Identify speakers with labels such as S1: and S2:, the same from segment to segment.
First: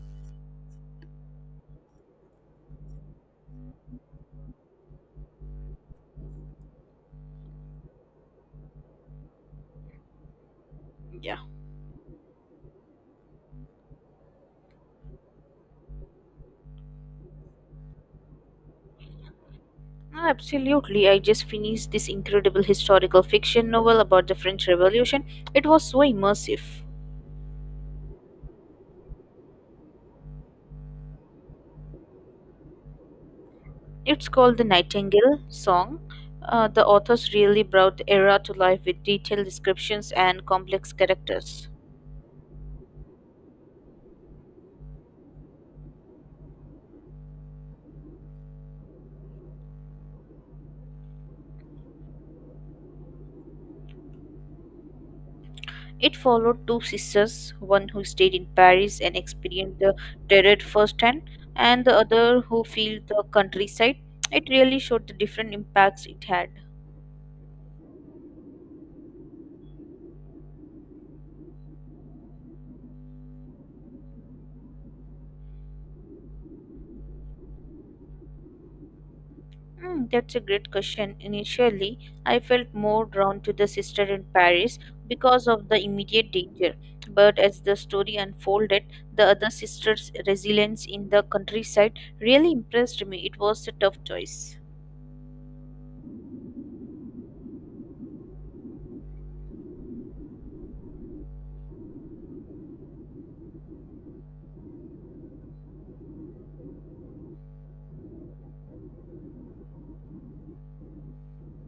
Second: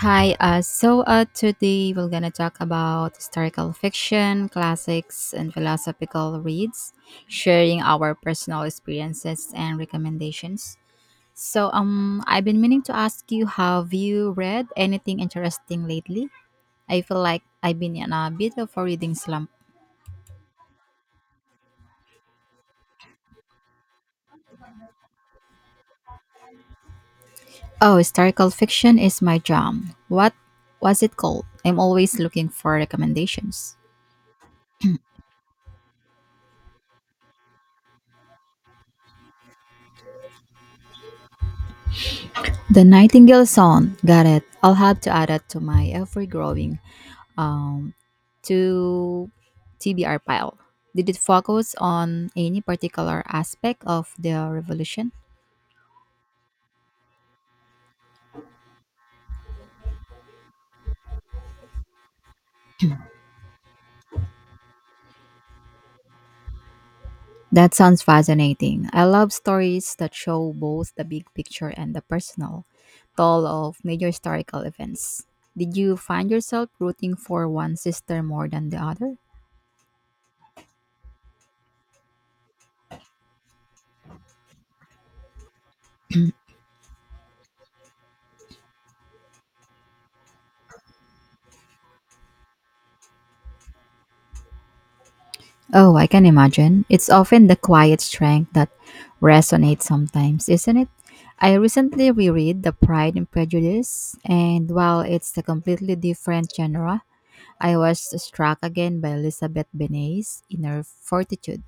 S1: Hi, so Today we're gonna talk about historical fiction, classics, and philosophical reads, sharing our personal experiences and recommendations.
S2: Yeah,
S1: I've been meaning to ask you, have you read anything interesting lately? I feel like I've been in a bit of a reading slump.
S2: no, absolutely. I just finished this incredible historical fiction novel about the French Revolution. It was so immersive.
S1: Oh, historical fiction is my jam. What was it called? I'm always looking for recommendations.
S2: It's called The Nightingale Song. The authors really brought the era to life with detailed descriptions and complex characters.
S1: The Nightingale Song. Got it. I'll have to add it to my ever growing um, to TBR pile. Did it focus on any particular aspect of the revolution?
S2: It followed two sisters, one who stayed in Paris and experienced the terror firsthand, and the other who filled the countryside. It really showed the different impacts it had.
S1: That sounds fascinating. I love stories that show both the big picture and the personal toll of major historical events. Did you find yourself rooting for one sister more than the other?
S2: Hmm, that's a great question. Initially, I felt more drawn to the sister in Paris because of the immediate danger. But as the story unfolded, the other sister's resilience in the countryside really impressed me. It was a tough choice.
S1: Oh, I can imagine. It's often the quiet strength that resonates sometimes, isn't it? I recently reread The Pride and Prejudice, and while it's a completely different genre, I was struck again by Elizabeth Benet's inner fortitude.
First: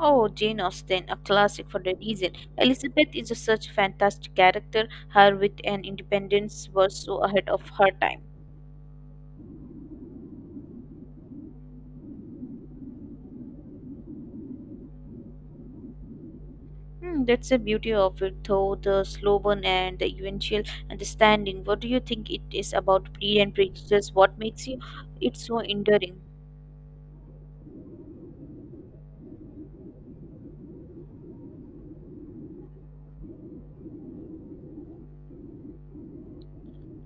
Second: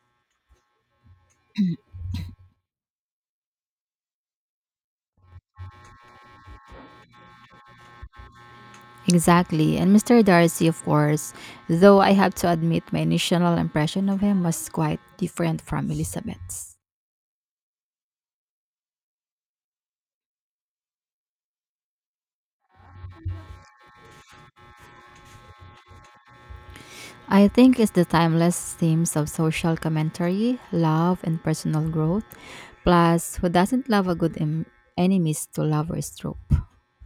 S2: Oh, Jane Austen, a classic for a reason. Elizabeth is a such fantastic character. Her wit and independence were so ahead of her time.
S1: Exactly, and Mr. Darcy, of course, though I have to admit my initial impression of him was quite different from Elizabeth's.
S2: Hmm, that's the beauty of it, though the slow burn and the eventual understanding. What do you think it is about Pre and Prejudice? What makes you it so enduring?
S1: I think it's the timeless themes of social commentary, love, and personal growth. Plus, who doesn't love a good enemies to lovers trope?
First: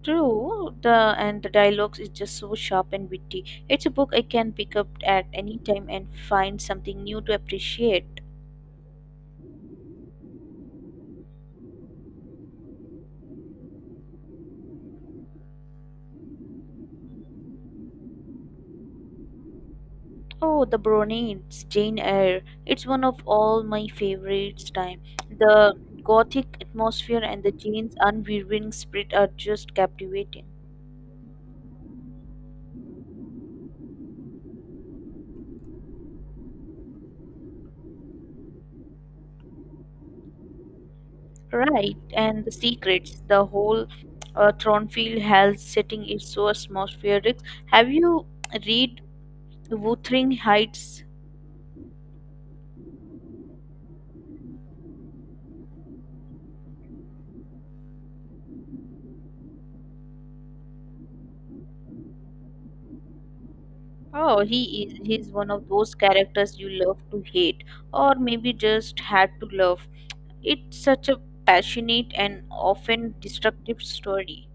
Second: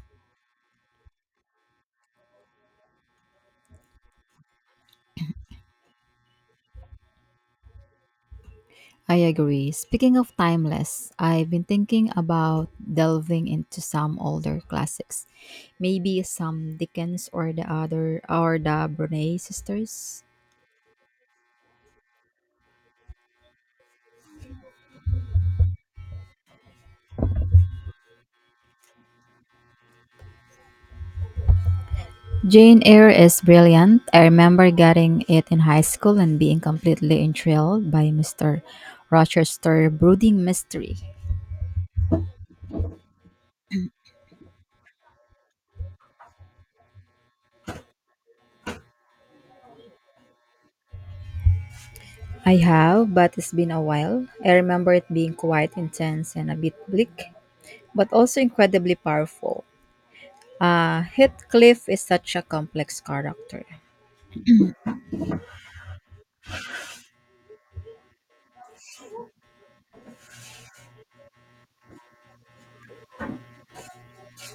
S2: True, the and the dialogues is just so sharp and witty. It's a book I can pick up at any time and find something new to appreciate.
S1: I agree. Speaking of timeless, I've been thinking about delving into some older classics. Maybe some Dickens or the other or the Bronte sisters.
S2: Oh, the Brownies, Jane Eyre. It's one of all my favorites. Time the gothic atmosphere and the Jane's unwavering spirit are just captivating.
S1: Jane Eyre is brilliant. I remember getting it in high school and being completely enthralled by Mr. Rochester's brooding mystery.
S2: Right, and the secrets, the whole Thornfield Hall setting is so atmospheric. Have you read Wuthering Heights?
S1: I have, but it's been a while. I remember it being quite intense and a bit bleak, but also incredibly powerful. Heathcliff is such a complex character.
S2: Oh, he's one of those characters you love to hate, or maybe just had to love. It's such a passionate and often destructive story.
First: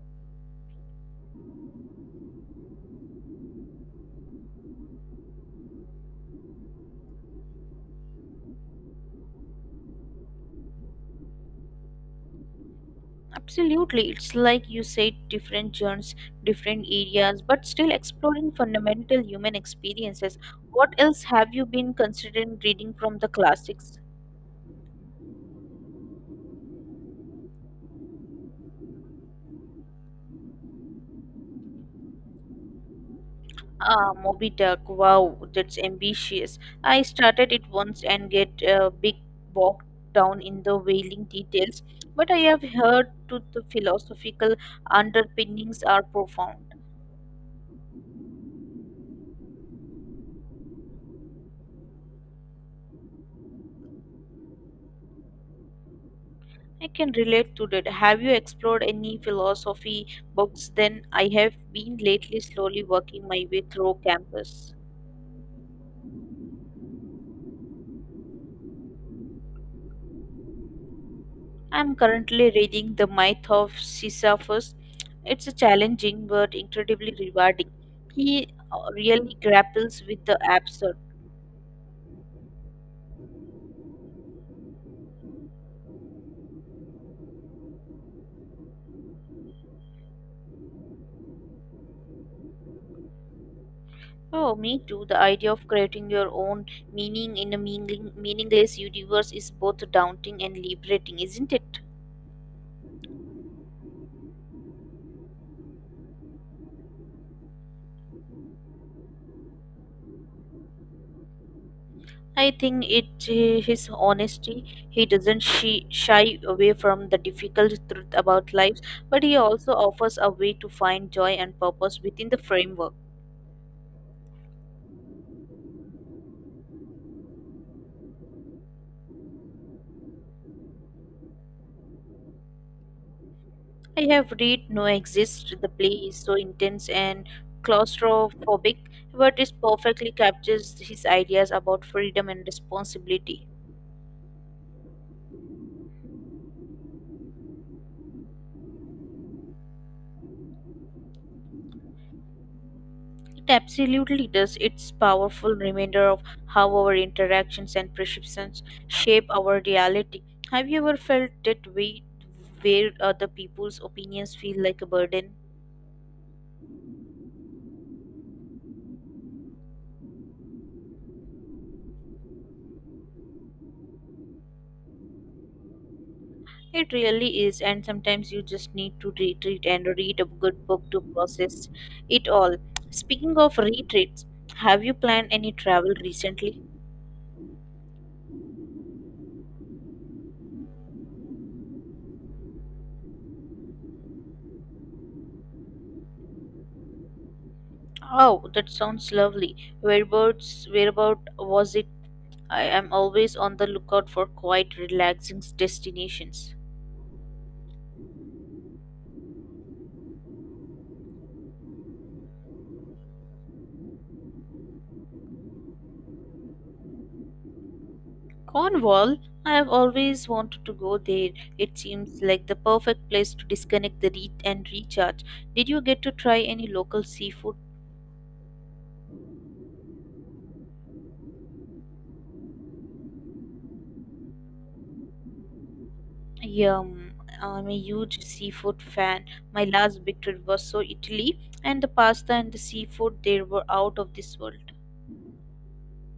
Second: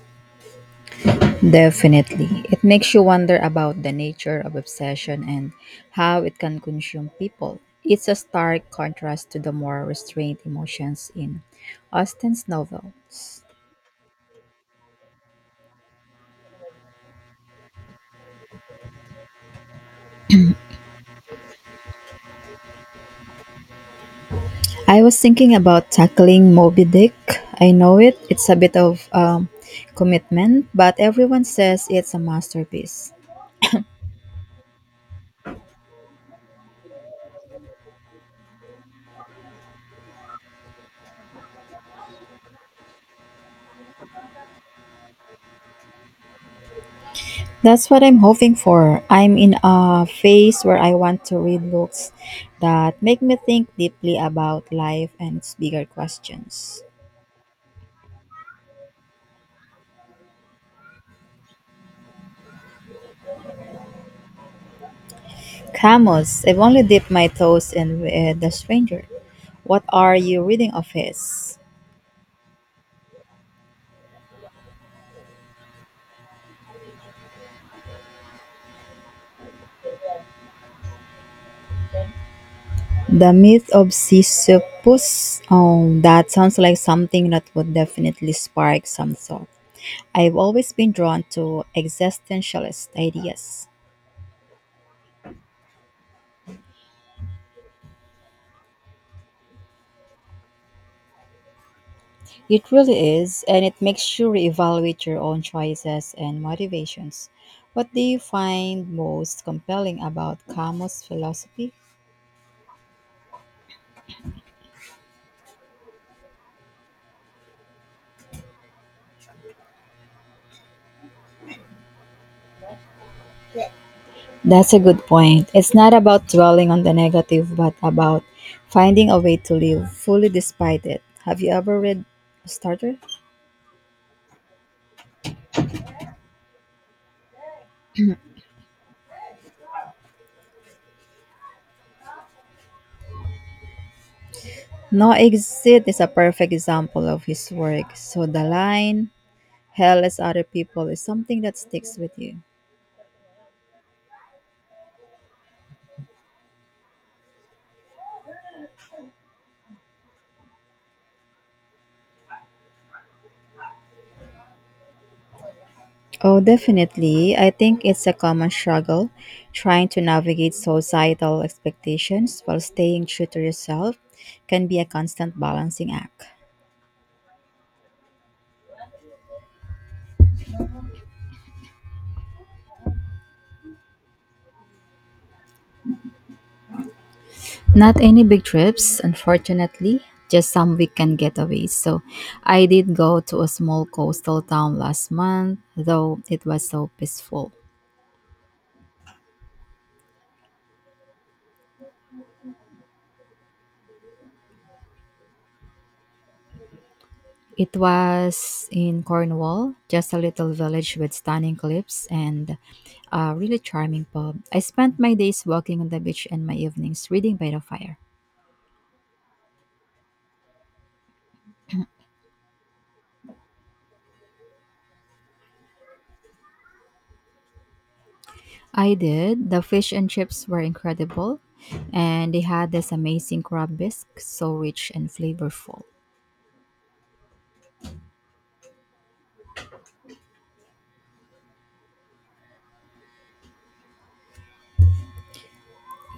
S1: Definitely. It makes you wonder about the nature of obsession and how it can consume people. It's a stark contrast to the more restrained emotions in Austen's novels.
S2: Absolutely. It's like you said, different genres, different areas, but still exploring fundamental human experiences. What else have you been considering reading from the classics?
S1: I was thinking about tackling Moby Dick. I know it. It's a bit of commitment, but everyone says it's a masterpiece.
S2: Ah, Moby Duck. Wow, that's ambitious. I started it once and get a bit bogged down in the whaling details, but I have heard to the philosophical underpinnings are profound.
S1: That's what I'm hoping for. I'm in a phase where I want to read books that make me think deeply about life and its bigger questions.
S2: I can relate to that. Have you explored any philosophy books then? I have been lately slowly working my way through campus.
S1: Camus, I've only dipped my toes in with The Stranger. What are you reading of his?
S2: I'm currently reading The Myth of Sisyphus. It's a challenging but incredibly rewarding. He really grapples with the absurd.
S1: The myth of Sisyphus. Oh, that sounds like something that would definitely spark some thought. I've always been drawn to existentialist ideas.
S2: Oh, me too. The idea of creating your own meaning in a meaningless universe is both daunting and liberating, isn't it?
S1: It really is, and it makes you reevaluate your own choices and motivations. What do you find most compelling about Camus' philosophy?
S2: I think it his honesty. He doesn't shy away from the difficult truth about life, but he also offers a way to find joy and purpose within the framework.
S1: That's a good point. It's not about dwelling on the negative, but about finding a way to live fully despite it. Have you ever read Starter?
S2: I have read No Exist. The play is so intense and claustrophobic, but it perfectly captures his ideas about freedom and responsibility.
S1: No Exit is a perfect example of his work. So the line, hell is other people, is something that sticks with you.
S2: It absolutely does. It's powerful reminder of how our interactions and perceptions shape our reality. Have you ever felt that way where other people's opinions feel like a burden?
S1: Oh, definitely. I think it's a common struggle trying to navigate societal expectations while staying true to yourself can be a constant balancing act.
S2: It really is, and sometimes you just need to retreat and read a good book to process it all. Speaking of retreats, have you planned any travel recently?
S1: Not any big trips, unfortunately, just some weekend getaways. So I did go to a small coastal town last month, though it was so peaceful.
S2: Oh, that sounds lovely. Whereabout was it? I am always on the lookout for quiet, relaxing destinations.
S1: It was in Cornwall, just a little village with stunning cliffs and a really charming pub. I spent my days walking on the beach and my evenings reading by the fire.
S2: Cornwall, I have always wanted to go there. It seems like the perfect place to disconnect and recharge. Did you get to try any local seafood?
S1: I did. The fish and chips were incredible, and they had this amazing crab bisque, so rich and flavorful.
S2: Yum. I'm a huge seafood fan. My last big trip was so Italy, and the pasta and the seafood there were out of this world.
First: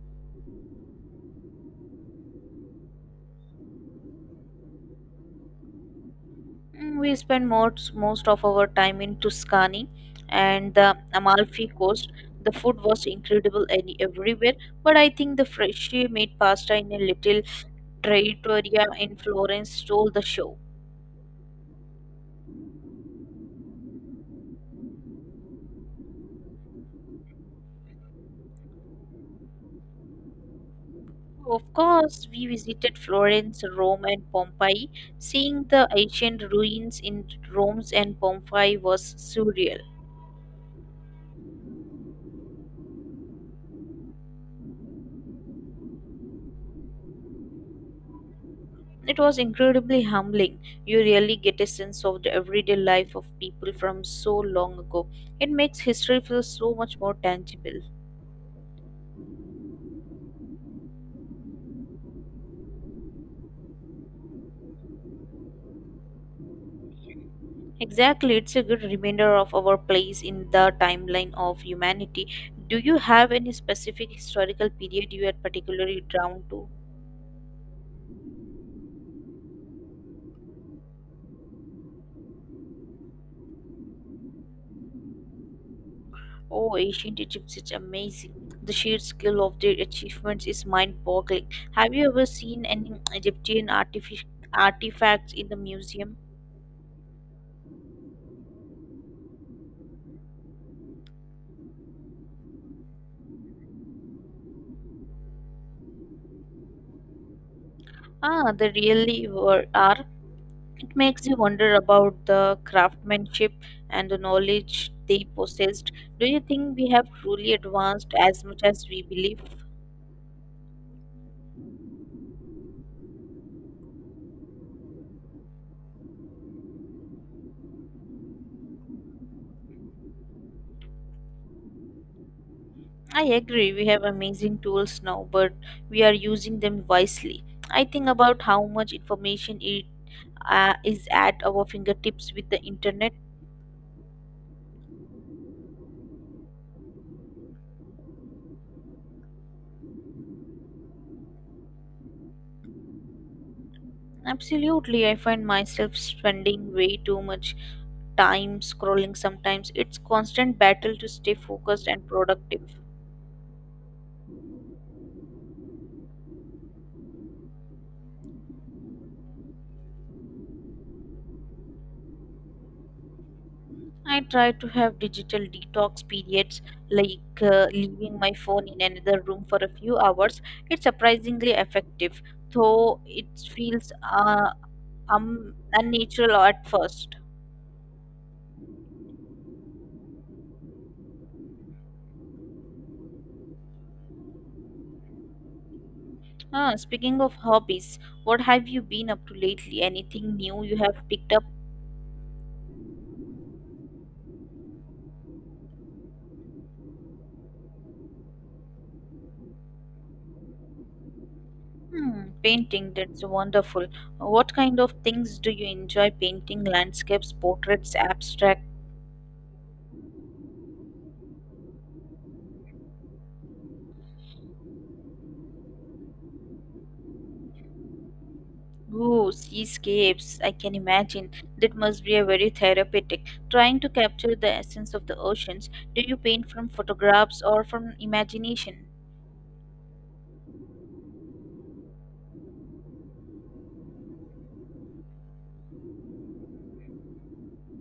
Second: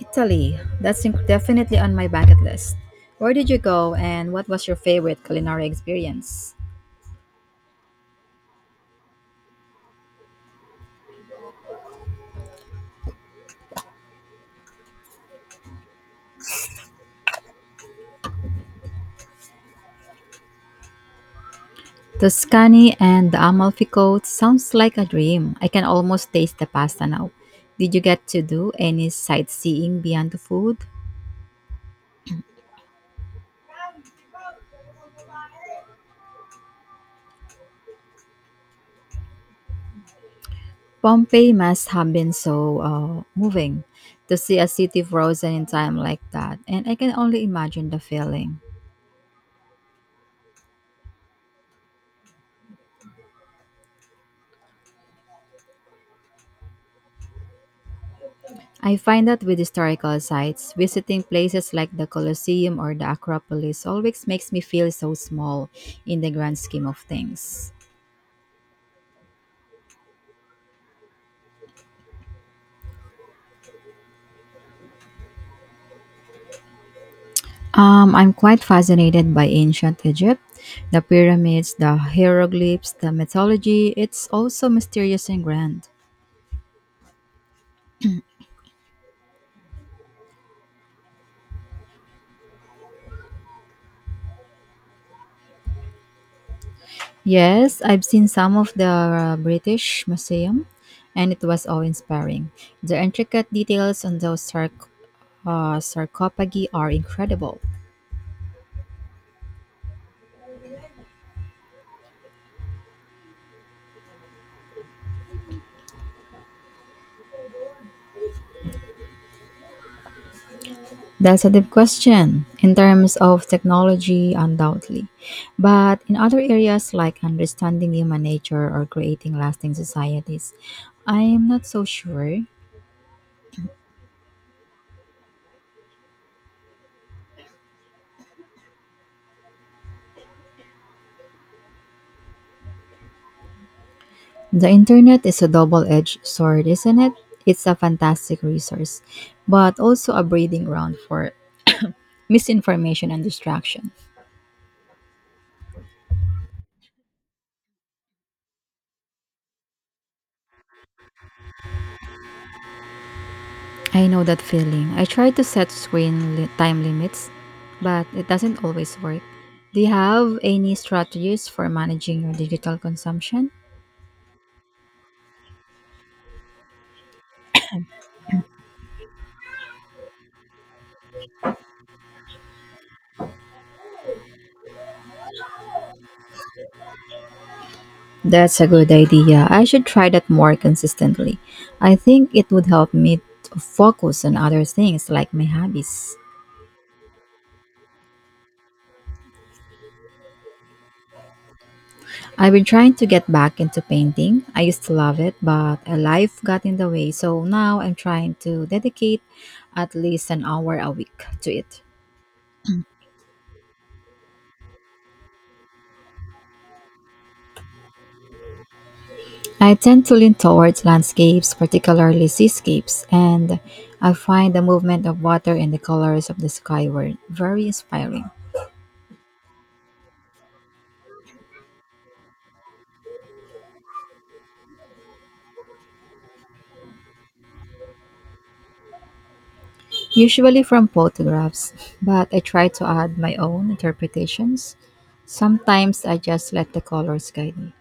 S1: Italy, that's definitely on my bucket list. Where did you go, and what was your favorite culinary experience?
S2: Mm, we spend most of our time in Tuscany and the Amalfi Coast. The food was incredible everywhere, but I think the freshly made pasta in a little trattoria in Florence stole the show.
S1: Tuscany and the Amalfi Coast sounds like a dream. I can almost taste the pasta now. Did you get to do any sightseeing beyond the food?
S2: Of course, we visited Florence, Rome, and Pompeii. Seeing the ancient ruins in Rome and Pompeii was surreal.
S1: Pompeii must have been so moving to see a city frozen in time like that, and I can only imagine the feeling.
S2: It was incredibly humbling. You really get a sense of the everyday life of people from so long ago. It makes history feel so much more tangible.
S1: I find that with historical sites, visiting places like the Colosseum or the Acropolis always makes me feel so small in the grand scheme of things.
S2: Exactly, it's a good reminder of our place in the timeline of humanity. Do you have any specific historical period you are particularly drawn to?
S1: I'm quite fascinated by ancient Egypt, the pyramids, the hieroglyphs, the mythology. It's also mysterious and grand.
S2: Oh, ancient Egypt is amazing. The sheer scale of their achievements is mind boggling. Have you ever seen any artifacts in the museum?
S1: Yes, I've seen some of the British Museum, and it was awe-inspiring. The intricate details on those sarcophagi are incredible.
S2: Ah, they really are. It makes you wonder about the craftsmanship and the knowledge they possessed. Do you think we have truly advanced as much as we believe?
S1: That's a deep question in terms of technology, undoubtedly. But in other areas like understanding human nature or creating lasting societies, I'm not so sure.
S2: I agree, we have amazing tools now, but we are using them wisely. I think about how much information is at our fingertips with the internet.
S1: The internet is a double edged sword, isn't it? It's a fantastic resource, but also a breeding ground for misinformation and distraction.
S2: Absolutely, I find myself spending way too much time scrolling sometimes. It's constant battle to stay focused and productive.
S1: I know that feeling. I try to set time limits, but it doesn't always work. Do you have any strategies for managing your digital consumption?
S2: I try to have digital detox periods like leaving my phone in another room for a few hours. It's surprisingly effective, though it feels unnatural at first.
S1: That's a good idea. I should try that more consistently. I think it would help me to focus on other things like my hobbies.
S2: Ah, speaking of hobbies, what have you been up to lately? Anything new you have picked up?
S1: I've been trying to get back into painting. I used to love it, but a life got in the way. So now I'm trying to dedicate at least an hour a week to it.
S2: Hmm, painting, that's wonderful. What kind of things do you enjoy painting? Landscapes, portraits, abstract?
S1: I tend to lean towards landscapes, particularly seascapes, and I find the movement of water and the colors of the sky were very inspiring,
S2: Oh, seascapes, I can imagine. That must be a very therapeutic. Trying to capture the essence of the oceans, do you paint from photographs or from imagination?
S1: usually from photographs, but I try to add my own interpretations. Sometimes I just let the colors guide me.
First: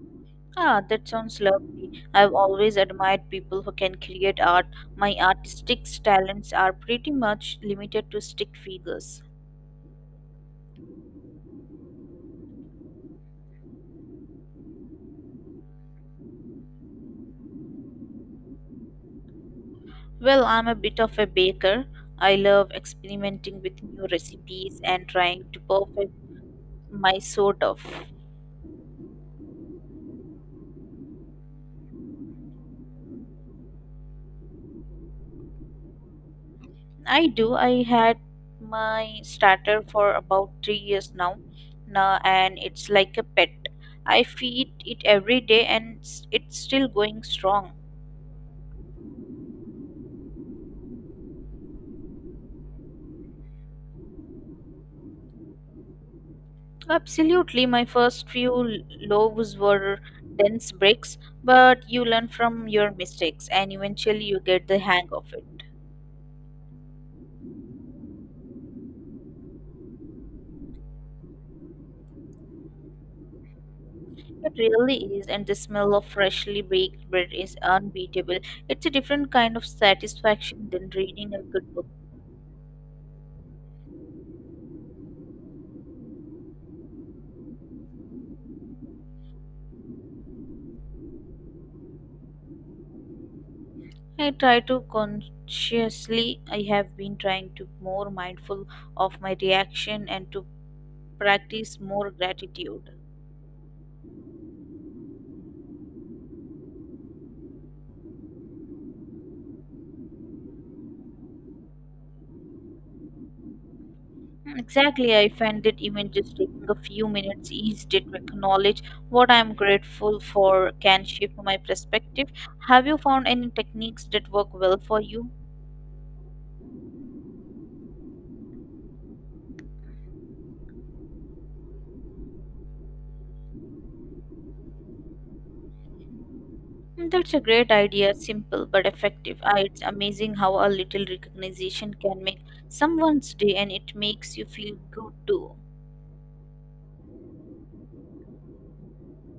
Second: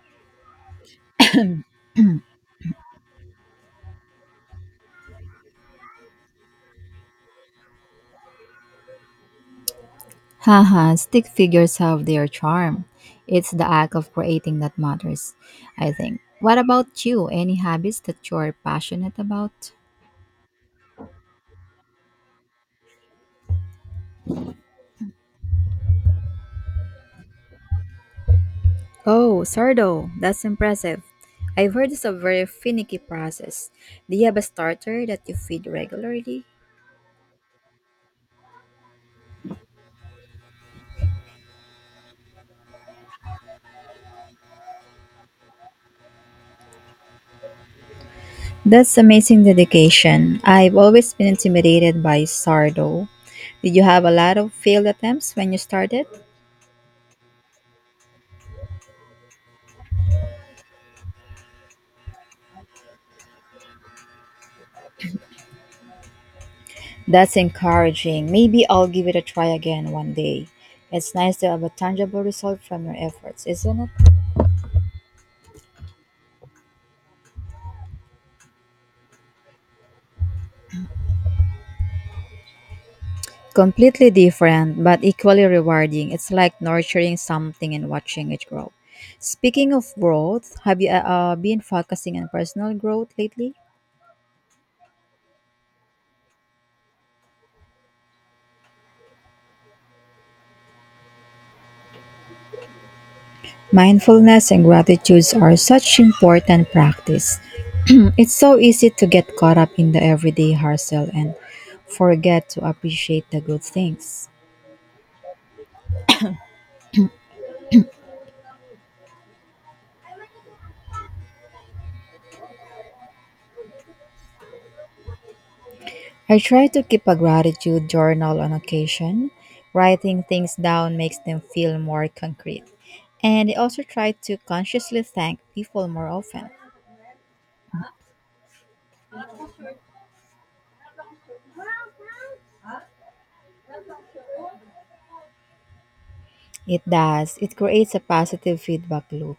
S2: Ah, that sounds lovely. I've always admired people who can create art. My artistic talents are pretty much limited to stick figures.
S1: Haha, stick figures have their charm. It's the act of creating that matters, I think. What about you? Any hobbies that you're passionate about?
S2: Well, I'm a bit of a baker. I love experimenting with new recipes and trying to perfect my sort of.
S1: Oh, sourdough. That's impressive. I've heard it's a very finicky process. Do you have a starter that you feed regularly?
S2: I do. I had my starter for about 3 years now, and it's like a pet. I feed it every day and it's still going strong.
S1: That's amazing dedication. I've always been intimidated by sourdough. Did you have a lot of failed attempts when you started?
S2: Absolutely, my first few loaves were dense bricks, but you learn from your mistakes and eventually you get the hang of it.
S1: That's encouraging. Maybe I'll give it a try again one day. It's nice to have a tangible result from your efforts, isn't it?
S2: It really is, and the smell of freshly baked bread is unbeatable. It's a different kind of satisfaction than reading a good book.
S1: Completely different, but equally rewarding. It's like nurturing something and watching it grow. Speaking of growth, have you been focusing on personal growth lately?
S2: I have been trying to more mindful of my reaction and to practice more gratitude.
S1: Mindfulness and gratitude are such important practice. It's so easy to get caught up in the everyday hustle and forget to appreciate the good things.
S2: Exactly, I find that even just taking a few minutes each day to acknowledge what I am grateful for can shift my perspective. Have you found any techniques that work well for you?
S1: I try to keep a gratitude journal on occasion. Writing things down makes them feel more concrete. And I also try to consciously thank people more often.
S2: Mm, that's a great idea, simple but effective. Ah, it's amazing how a little recognition can make someone's day and it makes you feel good too.
S1: It does, it creates a positive feedback loop.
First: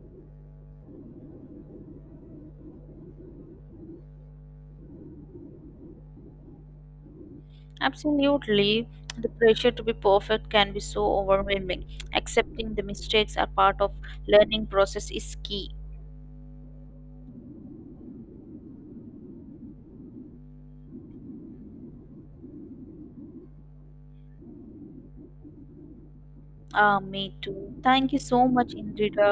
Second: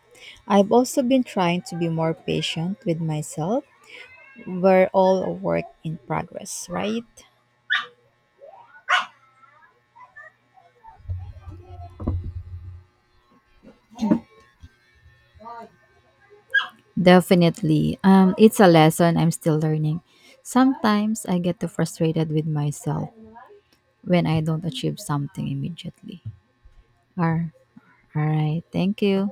S1: I've also been trying to be more patient with myself. We're all a work in progress, right?
S2: Absolutely. The pressure to be perfect can be so overwhelming. Accepting the mistakes are part of learning process is key.
S1: Definitely. It's a lesson I'm still learning. Sometimes I get too frustrated with myself when I don't achieve something immediately.
S2: Ah, me
S1: Or
S2: too. Thank you
S1: all
S2: so
S1: right.
S2: much,
S1: Thank
S2: Indrita.
S1: you.